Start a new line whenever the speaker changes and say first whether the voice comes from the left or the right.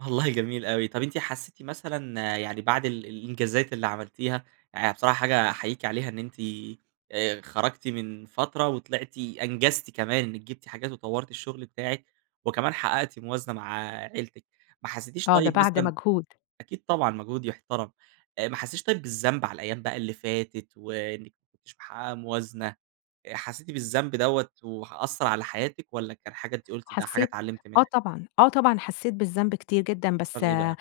right: والله جميل أوي، طب أنتِ حسيتِ مثلًا، يعني بعد ال الإنجازات اللي عملتيها، يعني بصراحة حاجة أحييكِ عليها، إن أنتِ آآ خرجتِ من فترة، وطلعتِ أنجزتِ كمان إنك جبتِ حاجات، وطورتِ الشغل بتاعك، وكمان حققتِ موازنة مع عيلتِك. ما حسيتيش
left: آه ده
right: طيب
left: بعد
right: مثلًا
left: مجهود.
right: أكيد طبعًا، مجهود يحترم، آآ ما حسيتيش طيب بالذنب على الأيام بقى اللي فاتت، وإنك ما كنتيش محققة موازنة، آآ حسيتِ بالذنب دوَّة، وح أثر على حياتِك والّا كان حاجة أنتِ قلتِ إنها حاجة
left: حسيت
right: اتعلمت
left: آه
right: منها؟
left: طبعًا، آه طبعًا حسيت بالذنب كتير جدًا بس
right: w إيه بقى؟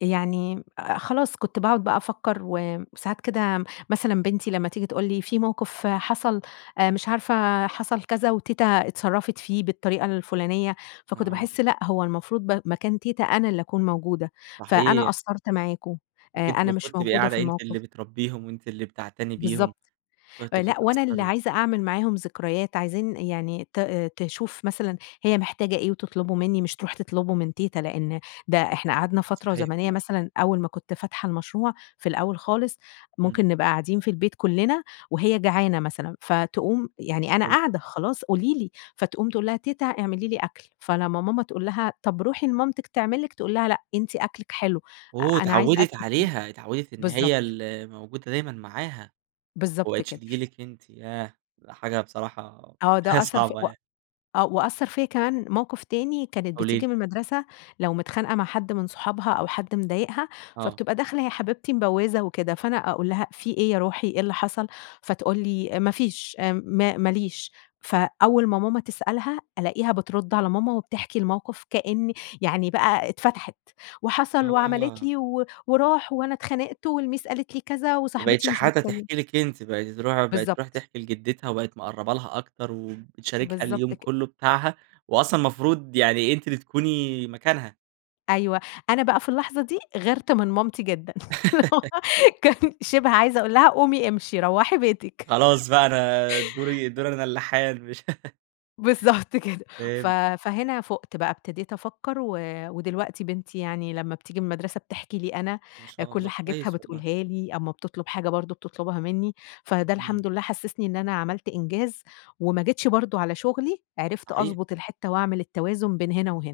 left: يعني خلاص كنت باقعد بقى أفكّر و ساعات كده مثلًا بنتي لمّا تيجي تقول لي في موقف حصل آآ مش عارفة حصل كذا وتيتة اتصرفت فيه بالطريقة الفلانية، فكنت
right: آه.
left: باحس لأ هو المفروض ب مكان تيتة أنا اللي أكون موجودة، فأنا
right: صحيح.
left: قصّرت معاكم
right: كنتِ
left: آآ
right: أنتِ
left: أنا مش
right: المفروض تبقي
left: موجودة في
right: قاعدة أنتِ اللي
left: الموقف.
right: بتربيهم، وأنتِ اللي بتعتني بيهم،
left: بالضبط، آآ
right: [unintelligible]
left: لأ وأنا اللي
right: بتقصري.
left: عايزة أعمل معاهم ذكريات عايزين يعني ت تشوف مثلًا هي محتاجة إيه وتطلبه منّي مش تروح تطلبه من تيتة، لأن ده إحنا قعدنا فترة
right: صحيح
left: زمنية
right: والله.
left: مثلًا أول ما كنت فاتحة المشروع في الأول خالص
right: إمم.
left: ممكن نبقى قاعدين في البيت كلنا وهي جعانة مثلًا، فتقوم يعني، أنا
right: حلو.
left: قاعدة خلاص قولي لي فتقوم تقول لها: "تيتة اعملي لي أكل." فلما ماما تقول لها طب روحي لمامتِك تعمل لِك تقول لها: "لأ أنتِ أكلك حلو
right: أوه!
left: أنا عايزة
right: اتعودت
left: أكلك أنتِ."
right: عليها اتعودت إن هي
left: بالضبط.
right: اللي موجودة دايمًا معاها، وما
left: بالضبط
right: بقيتش
left: كده.
right: تيجي لِك أنتِ، ياه! حاجة بصراحة،
left: آه
right: حاجة
left: ده أثّر في
right: صعبة
left: و
right: يعني.
left: آه وأثر فيا كمان موقف تاني كانت
right: قولي لي.
left: بتيجي من المدرسة لو متخانقة مع حد من صحابها أو حد مضايقها
right: آه.
left: فبتبقى داخلة يا حبيبتي مبوزة وكده، فأنا أقول لها: "في إيه يا روحي، إيه اللي حصل؟" فتقول لي: "ما فيش امم ما ماليش" فأول ما ماما تسألها ألاقيها بترد على ماما وبتحكي الموقف كأن يعني بقى اتفتحت وحصل وعملت
right: آه.
left: لي و وراح وأنا اتخانقت والميس قالت لي كذا
right: ما
left: وصاحبتي
right: بقيتش
left: مش
right: حتى
left: بتكلم
right: تحكي لك أنتِ، بقِت ترو بقِت تروح
left: بالضبط.
right: تحكي لجدتها، وبقِت مقربة لها أكتر وبتشاركها
left: بالضبط
right: اليوم
left: كد
right: كلّه بتاعها، وأصلًا المفروض يعني أنتِ اللي تكوني مكانها.
left: أيوه أنا بقى في اللحظة دي غيرت من مامتي جدًا كان شبه عايزة أقول لها قومي امشي روَّحي بيتِك.
right: خلاص بقى أنا دوري دوري أنا اللي حان مش
left: بالضبط كده ف
right: فهمت.
left: فهنا فُقت بقى ابتديت أفكّر و ودلوقتي بنتي يعني لمّا بتيجي من المدرسة بتحكي لي أنا،
right: ما شاء
left: كل
right: الله،
left: حاجتها
right: كويس والله.
left: بتقولها لي أما بتطلب حاجة برضه بتطلبها مني، فده
right: إمم.
left: الحمد لله حسسني إن أنا عملت إنجاز وما جيتش برضه على شغلي، عرفت
right: صحيح.
left: أضبط الحتّة، وأعمل التوازن بين هنا وهنا.